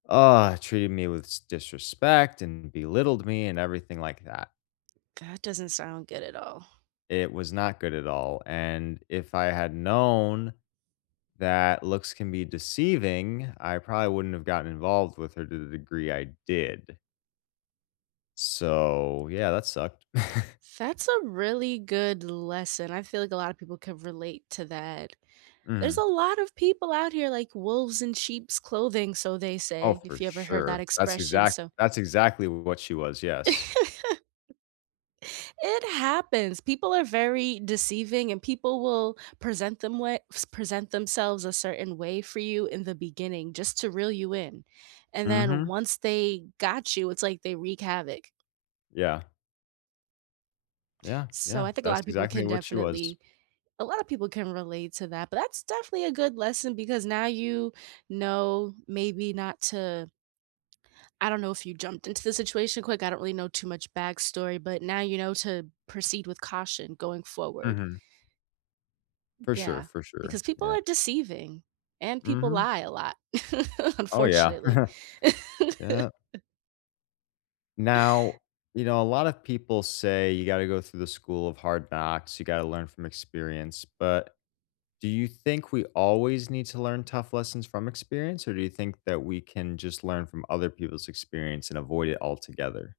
Uh, treated me with s disrespect and belittled me and everything like that. That doesn't sound good at all. It was not good at all, and if I had known that looks can be deceiving, I probably wouldn't have gotten involved with her to the degree I did. So, yeah, that sucked. That's a really good lesson. I feel like a lotta people could relate to that. There's Mhm. a lot of people out here like wolves in sheep's clothing, so they Oh, say, for if you ever heard that sure. That's expression, exact so that's exactly what she was, yes. It happens, people are very deceiving and people will present them way s present themselves a certain way for you in the beginning just to reel you in, and then Mhm. once they got you, it's like they wreak havoc. Yeah. Yeah, So yeah, I think a that's lotta people can exactly what she was. definitely a lotta people can relate to that, but that's definitely a good lesson because now you know, maybe not to I don't know if you jumped into the situation quick, I don't really know too much backstory, but now you know to proceed with caution going forward. Mhm. For sure, Yeah, for sure. because people Yeah. are deceiving and people Mhm. lie a lot, Oh yeah. unfortunately. Yep. Now, you know, a lot of people say you gotta go through the school of hard knocks, you gotta learn from experience, but do you think we always need to learn tough lessons from experience, or do you think that we can just learn from other people's experience and avoid it altogether?